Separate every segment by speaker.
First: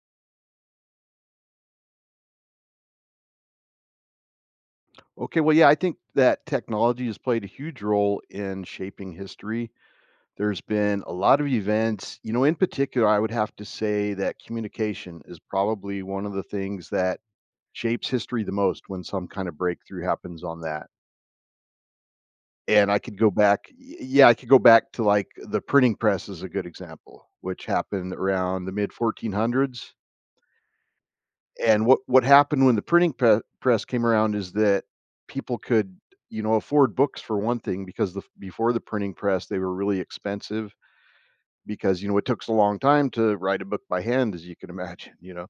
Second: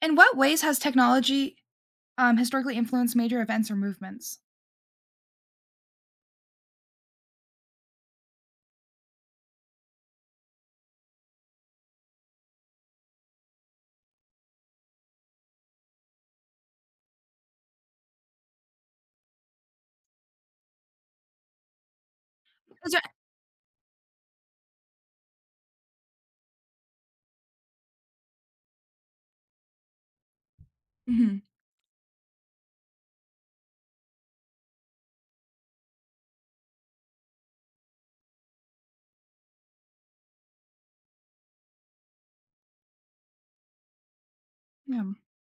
Speaker 1: In what ways has technology, historically influenced major events or movements?
Speaker 2: Okay, well, yeah, I think that technology has played a huge role in shaping history. There's been a lot of events, you know, in particular, I would have to say that communication is probably one of the things that shapes history the most when some kind of breakthrough happens on that. And
Speaker 1: Is
Speaker 2: I
Speaker 1: there
Speaker 2: could go back, I could go back to like the printing press is a good example, which happened around the mid 1400s.
Speaker 1: Mhm,
Speaker 2: And what happened when the printing press came around is that people could, you know, afford books for one thing because the before the printing press, they were really expensive because, you know, it took a long time to write a book by hand as you can
Speaker 1: yeah.
Speaker 2: imagine, you know?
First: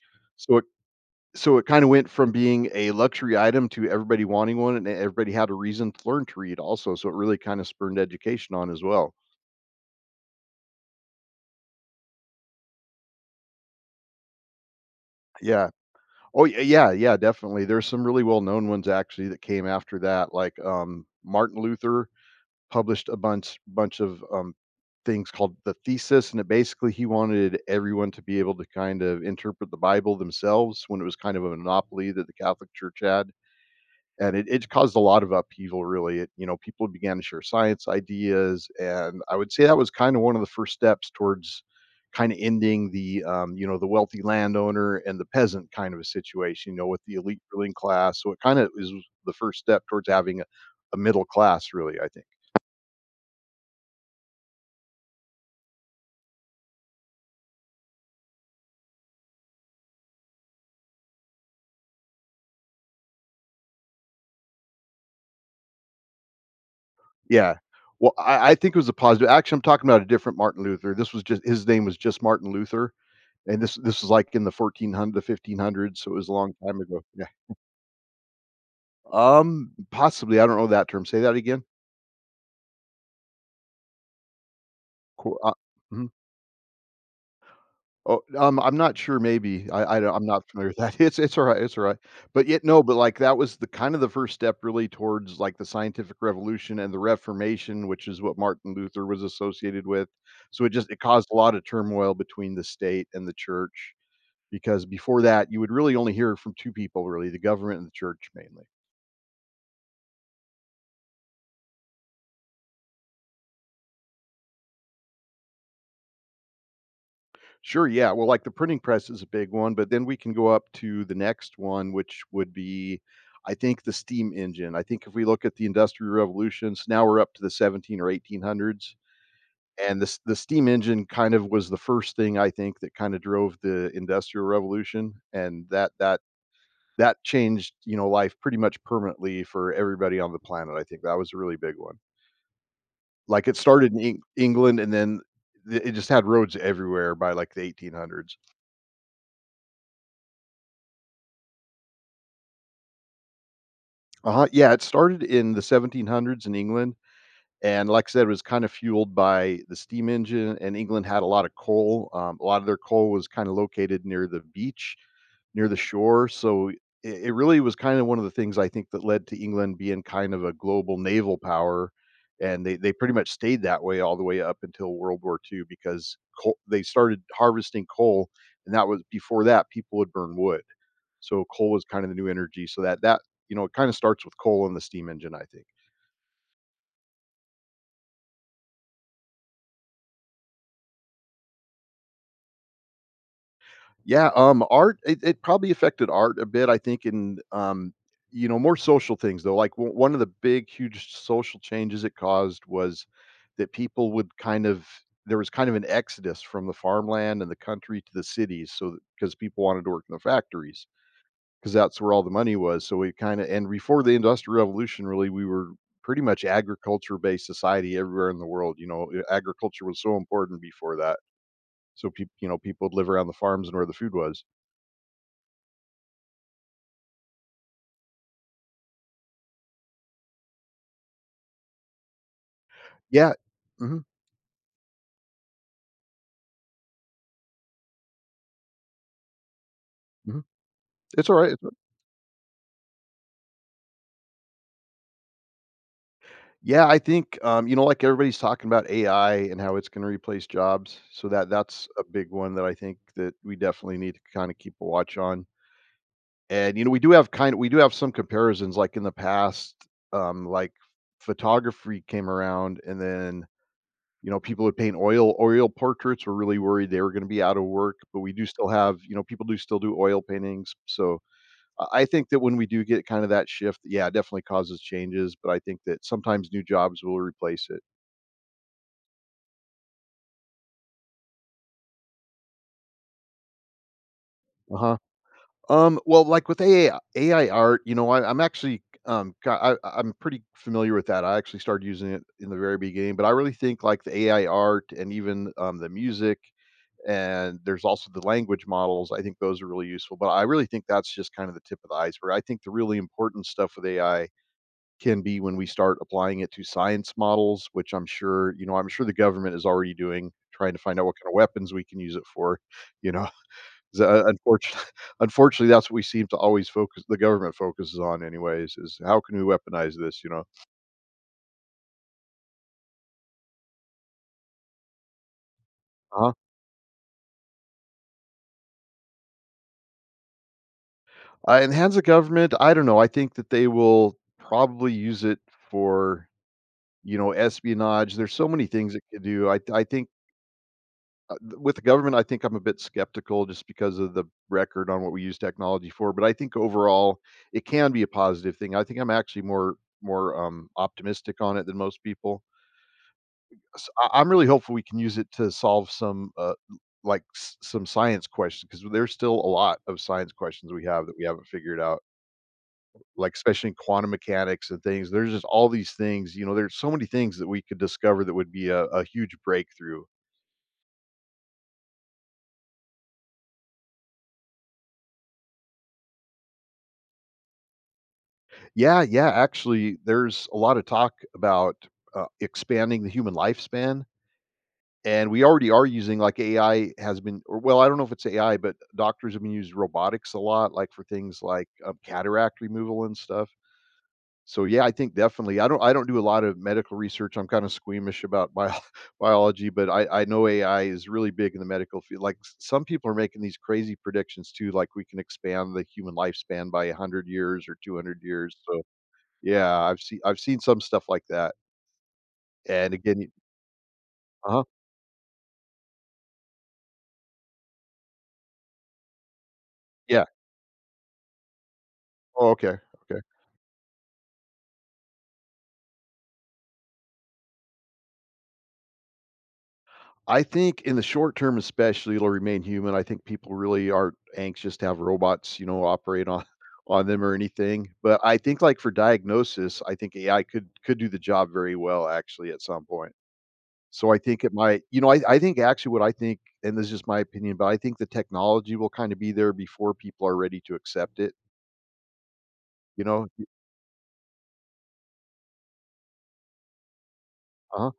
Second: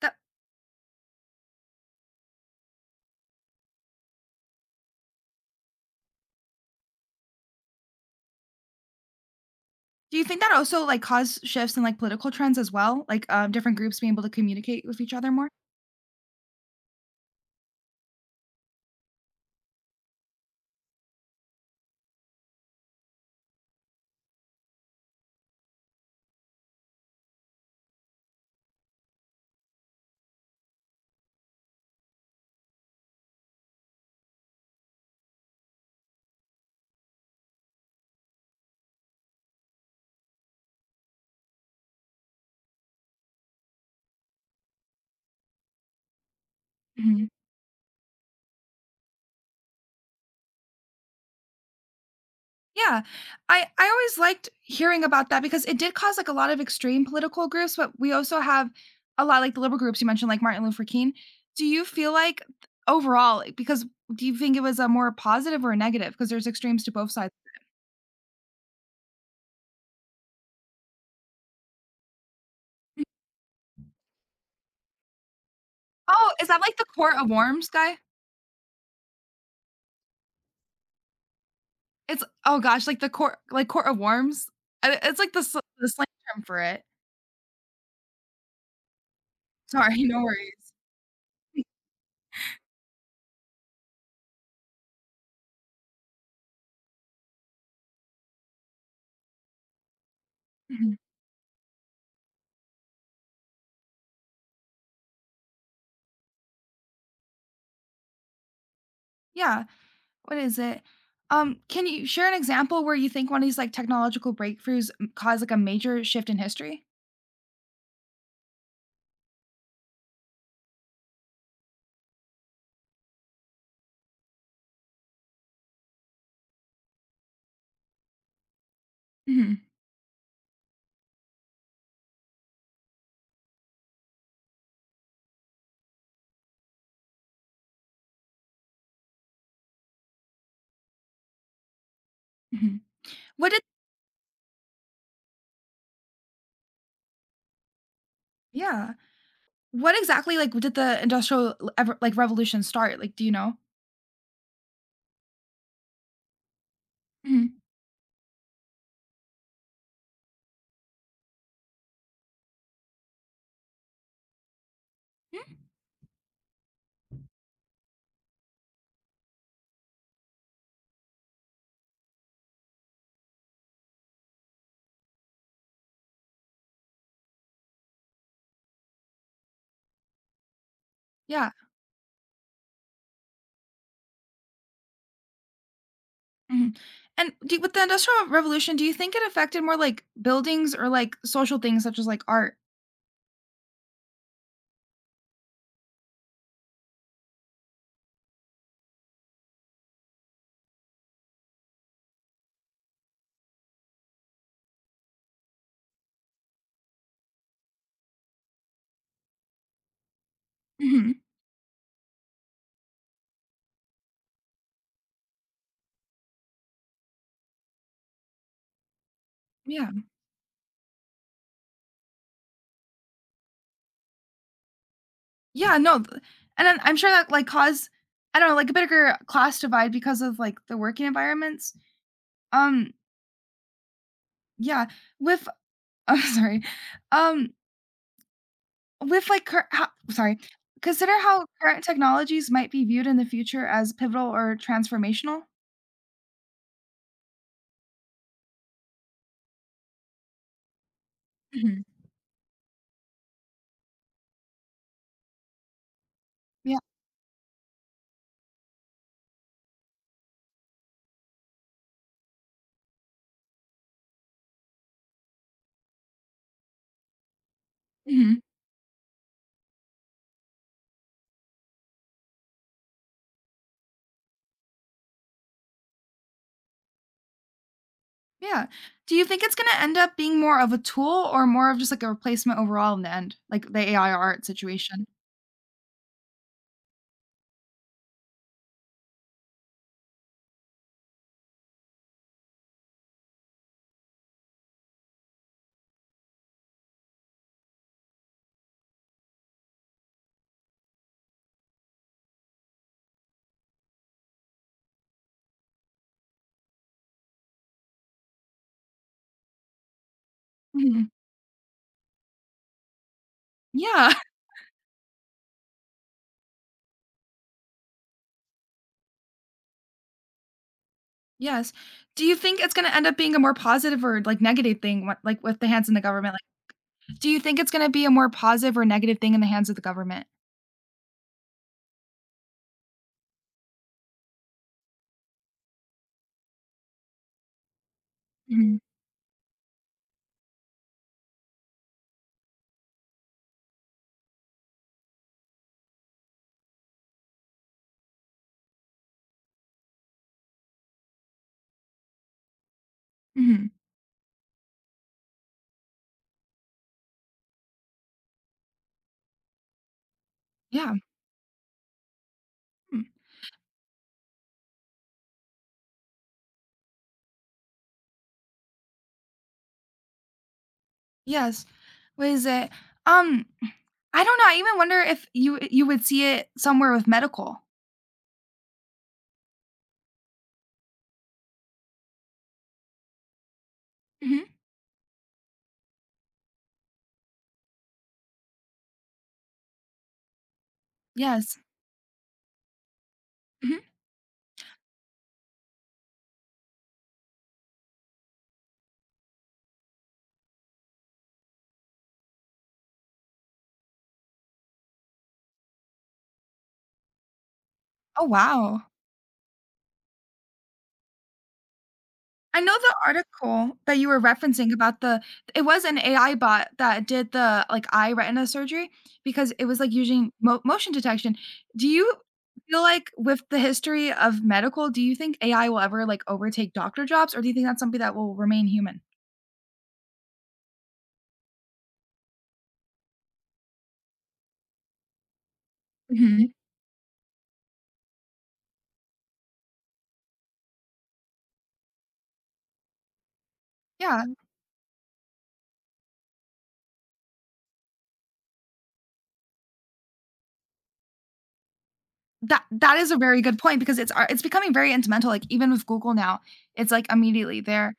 Speaker 1: That
Speaker 2: So it so it kinda went from being a luxury item to everybody wanting one, and everybody had a reason to learn to read also, so it really kinda spurned education on as well.
Speaker 1: do you think that also, like, caused shifts in, like, political trends as well? Like, different groups being able to communicate with each other more?
Speaker 2: Yeah. Oh, y yeah, yeah, definitely. There's some really well-known ones actually that came after that, like, Martin Luther published a bunch of, things called the thesis, and it basically he wanted everyone to be able to kind of interpret the Bible themselves when it was kind of a monopoly that the Catholic Church had, and it caused a lot of upheaval, really. It you know, people began to share science ideas, and I would say that was kinda one of the first steps towards kinda ending the, you know, the wealthy landowner and the peasant kind of a situation, you know, with the
Speaker 1: Mhm.
Speaker 2: elite ruling class, so it kinda is the first step towards having a middle class, really, I think.
Speaker 1: Yeah. I always liked hearing about that because it did cause, like, a lot of extreme political groups, but we also have a lot like the liberal groups you mentioned, like Martin Luther King. Do you feel like overall, like because do you think it was a more positive or a negative? Because there's extremes to both sides.
Speaker 2: Yeah. Well, I think it was a positive actually. I'm talking about a different Martin Luther. This was just his name was just Martin Luther, and this was like, in the 1400 the 1500s, so it was a
Speaker 1: Oh, is
Speaker 2: long
Speaker 1: that like
Speaker 2: time
Speaker 1: the
Speaker 2: ago.
Speaker 1: Court
Speaker 2: Yeah.
Speaker 1: of Worms guy?
Speaker 2: Possibly, I don't know that term. Say that again?
Speaker 1: It's oh gosh, like the court like Court of Worms? I it's
Speaker 2: Co
Speaker 1: like the sl the slang
Speaker 2: mhm.
Speaker 1: term for it.
Speaker 2: Oh, I'm not sure, maybe. I
Speaker 1: Sorry,
Speaker 2: don't
Speaker 1: no
Speaker 2: I'm not familiar
Speaker 1: worries.
Speaker 2: with that. It's alright, it's alright. But yet no, but, like, that was the kind of the first step really towards, like, the scientific revolution and the Reformation, which is what Martin Luther was associated with. So it just
Speaker 1: Mhm.
Speaker 2: it caused a lot of turmoil between the state and the church, because before that, you would really only hear from two people really, the government and the church mainly.
Speaker 1: Yeah, what is it? Can you share an example where you think one of these, like, technological breakthroughs m caused, like, a major shift in history?
Speaker 2: Sure, yeah. Well, like the printing press is a big one, but then we can go up to the next one, which would be, I think, the steam engine. I think if we look at the industrial revolutions, now we're up to the 17 or 1800s.
Speaker 1: Mhm,
Speaker 2: And this the steam engine kind of was the first thing I think that kind of drove the industrial revolution. And that that changed, you know, life pretty much permanently for everybody on the planet. I think that was a really big one.
Speaker 1: mhm.
Speaker 2: Like,
Speaker 1: What
Speaker 2: it
Speaker 1: did
Speaker 2: started in England, and then th it just had roads everywhere by, like, the 1800s.
Speaker 1: yeah. What exactly, like, did the industrial l ever like, revolution start? Like, do you know?
Speaker 2: Uh-huh, yeah, it started in the 1700s in England,
Speaker 1: Mhm.
Speaker 2: and like I said, it was kinda fueled by the steam engine, and England had a lot of coal, a lot of their coal was kinda located near the beach, near the shore, so it really was kinda one of the things I think that led to England being kind of a global naval power, and they pretty much stayed that way all the way up until World War II because coal they started harvesting coal, and that was before that, people would burn wood, so
Speaker 1: Yeah,
Speaker 2: coal was kind of the new energy, so that you know, it kinda starts with coal and the steam engine, I think.
Speaker 1: mhm. And do with the industrial revolution, do you think it affected more, like, buildings or, like, social things such as, like, art?
Speaker 2: Yeah, art it it probably affected art a bit, I think, in, you know, more social things, though, like, one of the big, huge social changes it caused was that people would kind of there was kind of an exodus from the farmland and the country to the cities, so because people wanted to work in the factories,
Speaker 1: Mhm.
Speaker 2: because that's where all the money was, so we kinda and before the Industrial Revolution, really, we were pretty much agriculture-based society everywhere in the world, you know, eh, agriculture
Speaker 1: Yeah.
Speaker 2: was so important before that, so people, you know, people would live around the farms and where the food was.
Speaker 1: Yeah, no, th and then I'm sure that, like, caused, I don't know, like, a bigger class divide because of, like, the working environments. Um,
Speaker 2: Yeah. Mhm,
Speaker 1: yeah, with I'm sorry, um, with, like, cur ho sorry.
Speaker 2: mhm.
Speaker 1: Consider
Speaker 2: It's
Speaker 1: how
Speaker 2: alright, it's a
Speaker 1: current technologies might be viewed in the future as pivotal or transformational.
Speaker 2: Yeah, I think, you know, like, everybody's talking about AI and how it's gonna replace jobs, so that
Speaker 1: Mhm.
Speaker 2: that's a big one that I think that we definitely need to kinda keep a watch on, and,
Speaker 1: Yeah.
Speaker 2: you know, we do have kind of we do have some comparisons, like, in the past, like, photography came around, and then, you know, people would paint oil portraits were really worried they were gonna be out of work, but we
Speaker 1: Mhm.
Speaker 2: do still have you know, people do still do oil paintings, so I think that when we do get kind of that shift, yeah, it definitely causes changes, but I think that sometimes new jobs will replace it.
Speaker 1: Yeah. Do you think it's gonna end up being more of a tool or more of just, like, a replacement overall in the end? Like, the AI art
Speaker 2: Uh-huh.
Speaker 1: situation.
Speaker 2: Well, like with AI, AI art, you know, I, I'm actually ki- I- I'm pretty familiar with that. I actually started using it in the very beginning, but I really think like the AI art and even the music and there's also the language models. I think those are really useful, but I really think that's just kind of the tip of the iceberg. I think the really important stuff with AI can be when we start applying it to science models, which I'm sure, you know, I'm sure the government is already doing, trying to find out
Speaker 1: Mhm.
Speaker 2: what kind of weapons we can use it for, you know. 'Cause,
Speaker 1: Yeah.
Speaker 2: unfortunately, unfortunately, that's what we seem to always focus the government focuses on anyways, is how can we weaponize this, you know?
Speaker 1: Yes. Do you think it's gonna end up being a more positive or, like, negative thing what like, with the hands in the
Speaker 2: Uh-huh.
Speaker 1: government? Like, do you think it's gonna be a more positive or negative thing in the hands of the government?
Speaker 2: In hands of government, I don't know. I think that they will probably use it for, you know, espionage. There's so many
Speaker 1: Mhm.
Speaker 2: things it could do. I think with the government, I think I'm a bit skeptical just because of the record on what we use technology for. But I think overall, it can be a positive thing. I think I'm actually more optimistic on it than most people.
Speaker 1: Mhm.
Speaker 2: I'm really hopeful we can use it to solve some like some science questions because there's still a lot of science questions we
Speaker 1: Yeah.
Speaker 2: have that we haven't figured out.
Speaker 1: Hmm.
Speaker 2: Like especially in quantum mechanics and things, there's just all these things. You know, there's so many things that we could discover that would be a huge breakthrough.
Speaker 1: Yes. What is it? Um, I don't know, I even wonder if you would see it somewhere with medical.
Speaker 2: Yeah, yeah, actually, there's a lot of talk about, expanding the human lifespan,
Speaker 1: Mhm.
Speaker 2: and we already are using, like, AI has been or well, I don't know if it's AI, but doctors have been using robotics a lot, like, for things
Speaker 1: Yes.
Speaker 2: like, cataract removal and stuff.
Speaker 1: Mhm.
Speaker 2: So, yeah, I think definitely I don't do a lot of medical research, I'm kinda squeamish about bio biology, but I know AI is really big in the medical field, like, s some people are making these crazy predictions too, like, we can expand the human lifespan by 100 years or 200
Speaker 1: Oh,
Speaker 2: years, so
Speaker 1: wow.
Speaker 2: yeah, I've seen some stuff like that,
Speaker 1: I know
Speaker 2: and
Speaker 1: the
Speaker 2: again you
Speaker 1: article that you were
Speaker 2: Uh-huh.
Speaker 1: referencing about the it was an AI bot that did the, like, eye retina surgery because it was, like,
Speaker 2: Yeah.
Speaker 1: using mo motion detection. Do you
Speaker 2: Oh, okay,
Speaker 1: feel like
Speaker 2: okay.
Speaker 1: with the history of medical, do you think AI will ever, like, overtake doctor jobs, or do you think that's something that will remain human?
Speaker 2: I think in the short term especially, it'll remain human. I think people really aren't anxious to have robots, you know, operate on
Speaker 1: Mhm.
Speaker 2: on them or anything, but I think, like, for diagnosis, I think AI could do the job very well actually at some point. So I
Speaker 1: Yeah.
Speaker 2: think it might you know, I think actually what I think, and this is just my opinion, but I think the technology will kinda be there before people are ready to accept it,
Speaker 1: That
Speaker 2: you
Speaker 1: is a
Speaker 2: know?
Speaker 1: very good point because it's ar it's becoming very instrumental, like, even with Google now, it's, like, immediately
Speaker 2: Uh-huh.
Speaker 1: there.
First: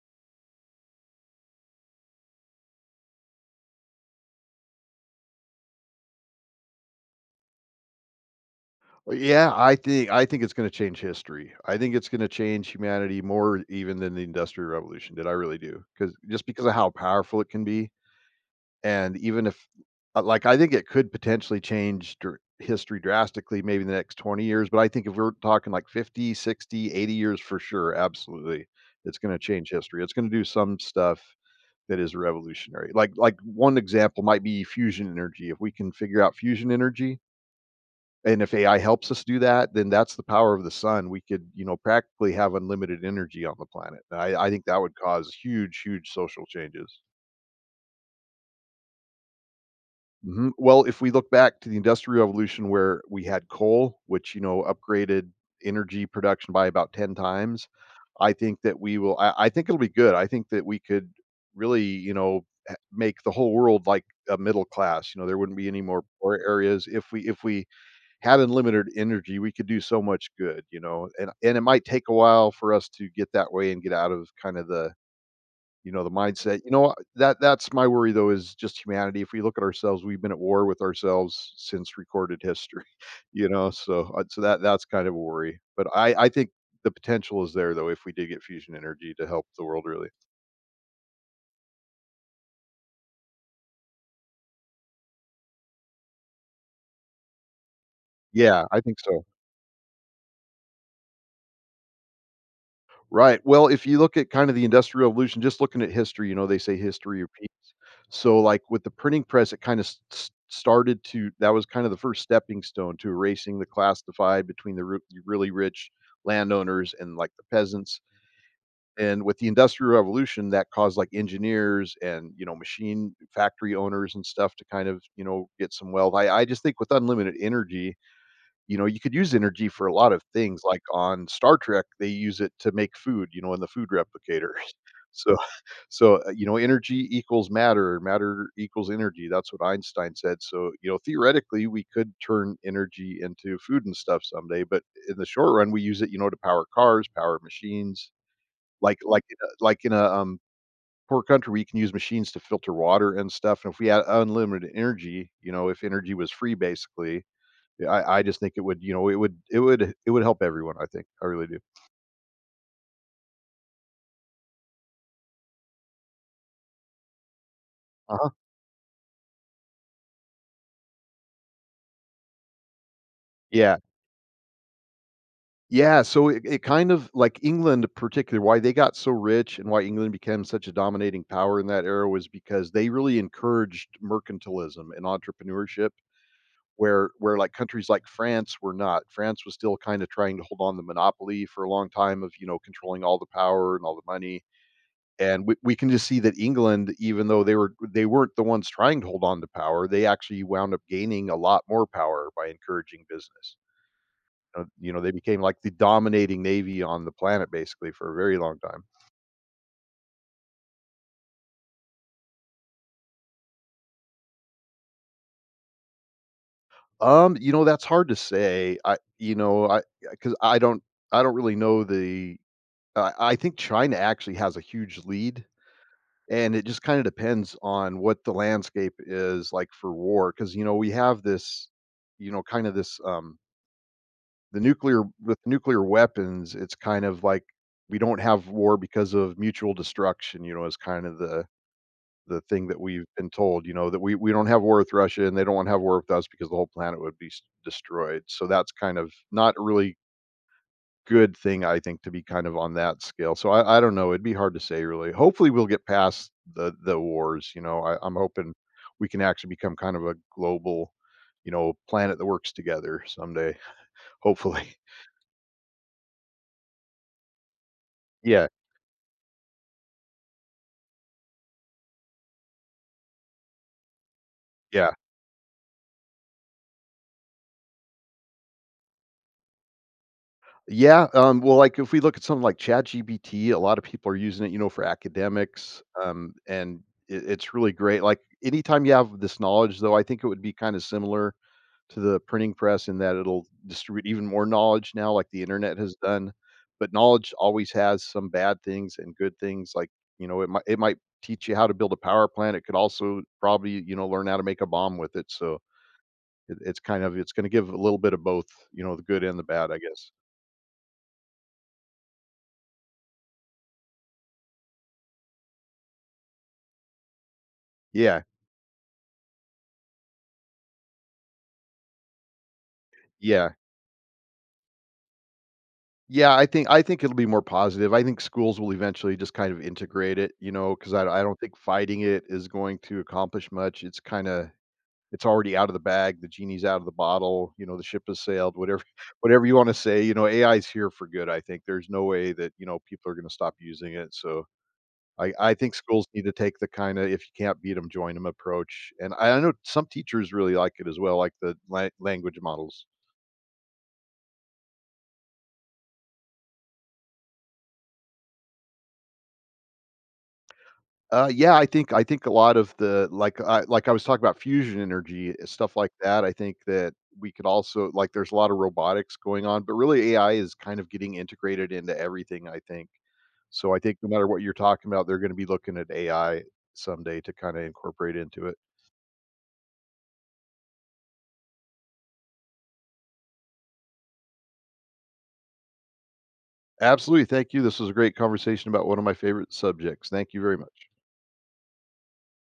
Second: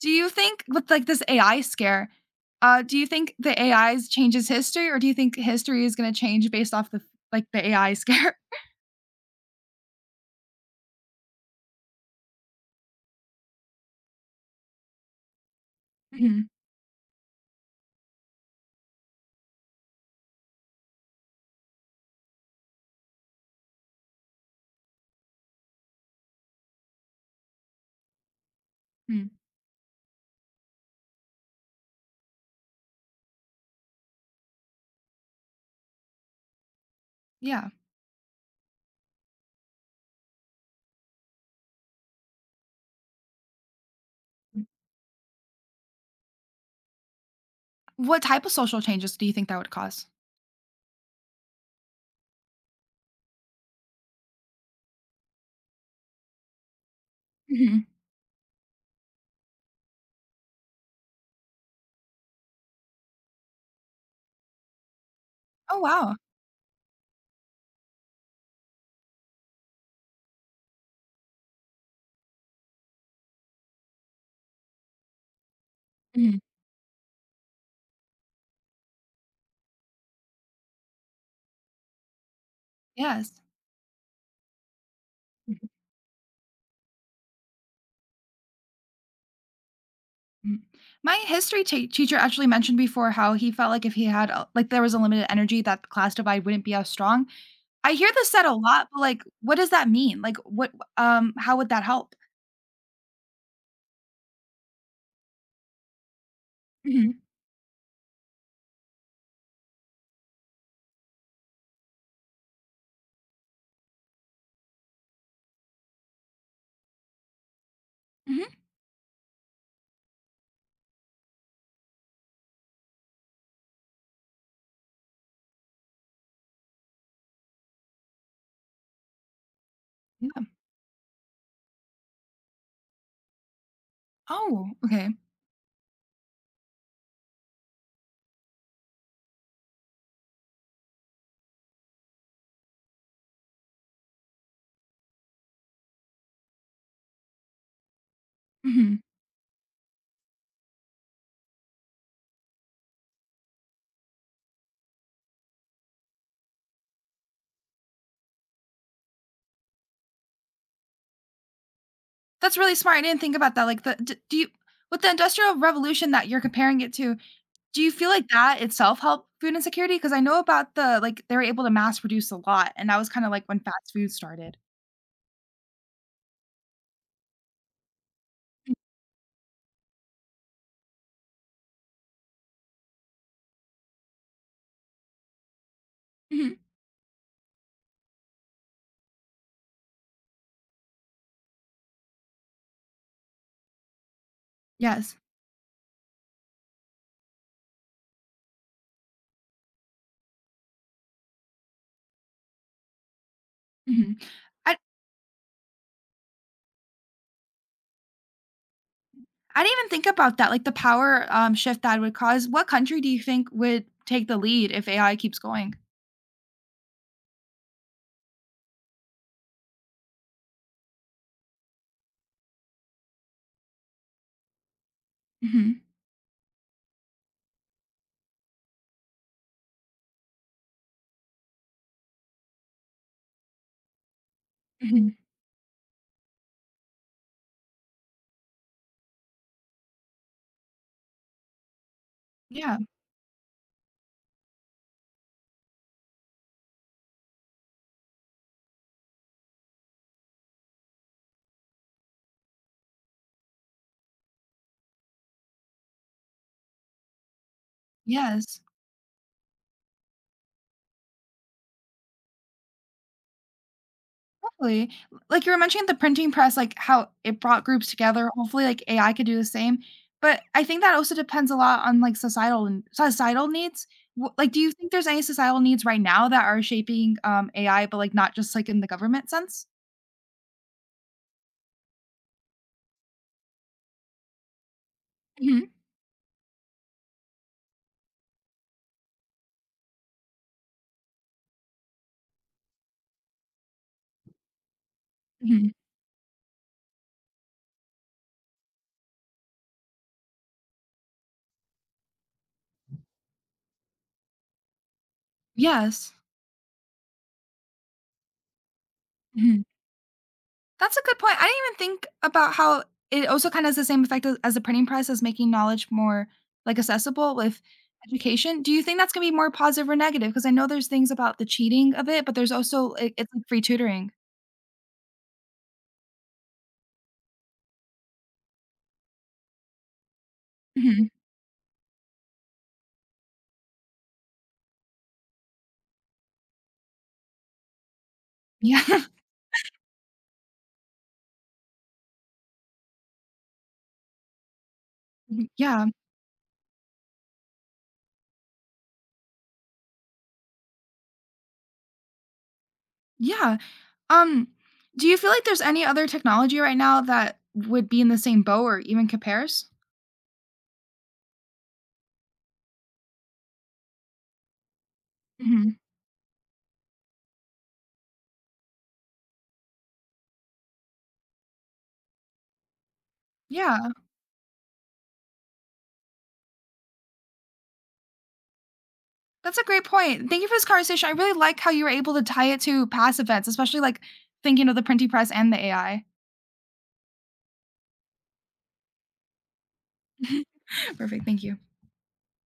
Speaker 1: Do you think with like this AI scare, do you think the AIs changes history, or do you think history is going to change based off the like the AI scare?
Speaker 2: Yeah, I think it's gonna change history. I think it's gonna change humanity more even than the Industrial Revolution did, I really do, because just
Speaker 1: Mhm,
Speaker 2: because of how powerful it can be, and even if like, I think it could potentially change dr history drastically maybe in the next 20 years, but I think if we're talking, like, 50, 60, 80 years for sure, absolutely, it's
Speaker 1: mhm.
Speaker 2: gonna change history. It's gonna do some stuff that is revolutionary. Like, one example might be fusion energy. If we can figure out fusion energy
Speaker 1: Yeah.
Speaker 2: and if AI helps us do that, then that's the power of the sun. We could, practically have unlimited energy on the planet. And I think
Speaker 1: Mm.
Speaker 2: that would cause huge, huge social changes.
Speaker 1: What type of social changes do you think that would cause?
Speaker 2: Mhm. Well, if we look back to the Industrial Revolution, where we had coal, which upgraded energy production by about 10 times.
Speaker 1: Mhm.
Speaker 2: I think that we will. I think it'll be good. I think that we could really, make the whole world like a middle class. There wouldn't be
Speaker 1: Oh,
Speaker 2: any more
Speaker 1: wow.
Speaker 2: poor areas if we had unlimited energy. We could do so much good, and it might take a while for us to get that way and get out of kind of the
Speaker 1: Mhm.
Speaker 2: mindset. You know that that's my worry though, is just humanity. If we look at ourselves, we've been at war with ourselves since recorded history.
Speaker 1: Yes.
Speaker 2: So that's kind of a worry.
Speaker 1: Mhm,
Speaker 2: But I think the potential is there though, if we did get fusion energy to help the world really.
Speaker 1: mhm. My history teacher actually mentioned before how he felt like if he had a like there was a limited energy that the class divide wouldn't be as strong. I hear this said a
Speaker 2: Yeah, I
Speaker 1: lot,
Speaker 2: think
Speaker 1: but like,
Speaker 2: so.
Speaker 1: what does that mean? Like, what how would that help?
Speaker 2: Right. Well, if you look at kind of the Industrial Revolution, just looking at history, they say
Speaker 1: Mhm,
Speaker 2: history repeats. So, like with the printing press, it kind of s- started to that was kind of the first stepping stone to erasing the class divide between the really rich landowners and like the peasants.
Speaker 1: mhm.
Speaker 2: And with the Industrial Revolution, that caused like engineers and machine factory owners and stuff to kind of get some wealth. I just think with unlimited energy, you could use energy for a lot of
Speaker 1: Yeah.
Speaker 2: things, like on Star Trek, they use it to make food, in the food replicator.
Speaker 1: Oh, okay.
Speaker 2: So so, energy equals matter, matter equals energy, that's what Einstein said. So, theoretically, we could turn energy into food and stuff someday. But in the short run, we use it, to power cars, power machines, like
Speaker 1: Mhm.
Speaker 2: like in a like in a, um, poor country, we can use machines to filter water and stuff. And if we had unlimited energy, if energy was free, basically, yeah, I just think it would, help everyone, I think. I really do.
Speaker 1: That's really smart. I didn't think about that. Like, the d do you with the Industrial Revolution that you're comparing it to, do you feel like
Speaker 2: Uh-huh.
Speaker 1: that itself helped food insecurity? Because I know about the like, they were able to mass produce a lot, and that was kinda like when
Speaker 2: Yeah.
Speaker 1: fast food started.
Speaker 2: Yeah, so it kind of, like, England particularly, why they
Speaker 1: Mm,
Speaker 2: got so rich and why England became such a dominating power in that era, was because they really encouraged mercantilism and entrepreneurship,
Speaker 1: mhm.
Speaker 2: where like countries like France were not. France was still kinda trying to hold on the monopoly for a long time of, controlling all the power and all the money.
Speaker 1: Yes.
Speaker 2: And we can just see that England, even though they weren't the ones trying to hold on to power, they actually wound up gaining a lot more power by encouraging business.
Speaker 1: Mhm.
Speaker 2: Uh,
Speaker 1: I
Speaker 2: You know, they became like the dominating navy on the planet basically for a very long time.
Speaker 1: I didn't even think about that, like, the power, shift that would cause. What country do you think would take the lead if AI keeps going?
Speaker 2: That's hard to say. I because I don't really know the. I think China actually has a huge lead.
Speaker 1: Mhm.
Speaker 2: And it just kind of depends on what the landscape is like for war, because we have this, kind of this the nuclear
Speaker 1: Mhm.
Speaker 2: with nuclear weapons. It's kind of like we don't have war because of mutual destruction, is kind of the thing
Speaker 1: Yeah.
Speaker 2: that we've been told, that we don't have war with Russia and they don't want to have war with us because the whole planet would be destroyed. So that's kind of not a really good thing, I think, to be kind of on that scale. So I don't know. It'd be hard to say really. Hopefully we'll get past the wars. I'm hoping
Speaker 1: Yes.
Speaker 2: we can actually become kind of a global, planet that works together someday. Hopefully.
Speaker 1: Lee like, you were mentioning the printing press, like, how it brought groups together,
Speaker 2: Yeah.
Speaker 1: hopefully, like, AI could do the same, but I think that also depends a lot on, like, societal and societal needs. W like, do you
Speaker 2: Yeah.
Speaker 1: think there's any societal needs right now that are shaping, AI, but, like, not just, like, in the government sense?
Speaker 2: Yeah, well, like, if we look at something like ChatGPT, a lot of people are using it, for
Speaker 1: Mhm,
Speaker 2: academics, and it's really great. Like, anytime you have this knowledge, though, I think it would be kind of similar to the printing press, in that it'll distribute even more knowledge now, like the
Speaker 1: mhm.
Speaker 2: internet has done. But knowledge always has some bad things and good things. Like, it might teach you how to build a power plant. It could also probably, learn how to make a bomb with it. So
Speaker 1: Yes.
Speaker 2: it's kind of, it's going to give a little bit of both, the good and the
Speaker 1: Mhm.
Speaker 2: bad, I guess.
Speaker 1: That's a good point. I didn't even think about how it also kinda has the same effect a as the printing press as making knowledge more, like, accessible with
Speaker 2: Yeah,
Speaker 1: education. Do you think that's gonna be more positive or negative? Because I know there's things about the cheating of it, but there's also it it's like
Speaker 2: yeah.
Speaker 1: free tutoring.
Speaker 2: Yeah, I think it'll be more positive. I think schools will eventually just kind of integrate it, because I,
Speaker 1: Mhm.
Speaker 2: I don't think fighting it is going to accomplish much. It's kind of, it's already out of the bag. The genie's out of the bottle. The ship has sailed. Whatever,
Speaker 1: Yeah.
Speaker 2: whatever you want to say. AI is here for good. I think there's no way that people are going to stop using it. So I, I think
Speaker 1: yeah.
Speaker 2: schools need to take the kind of, if you can't beat them, join them, approach. And I know some teachers really like it as well, like the language models.
Speaker 1: Yeah. Um, do you feel like there's any other technology right now that would be in the same boat or even compares?
Speaker 2: Yeah, I think a lot of the like I was talking about fusion energy, stuff
Speaker 1: Mhm.
Speaker 2: like that. I think that we could also, like, there's a lot of robotics going on, but really AI is kind of getting integrated into everything, I think. So I
Speaker 1: Yeah.
Speaker 2: think no matter what you're talking about, they're going to be looking at AI someday to kind of incorporate into it.
Speaker 1: That's a great point. Thank you for this conversation. I really like how you were able to tie it to past events, especially like thinking of the printing press and the AI.
Speaker 2: Absolutely. Thank you. This was a great conversation about one of my favorite subjects. Thank you very much.
Speaker 1: Perfect. Thank you.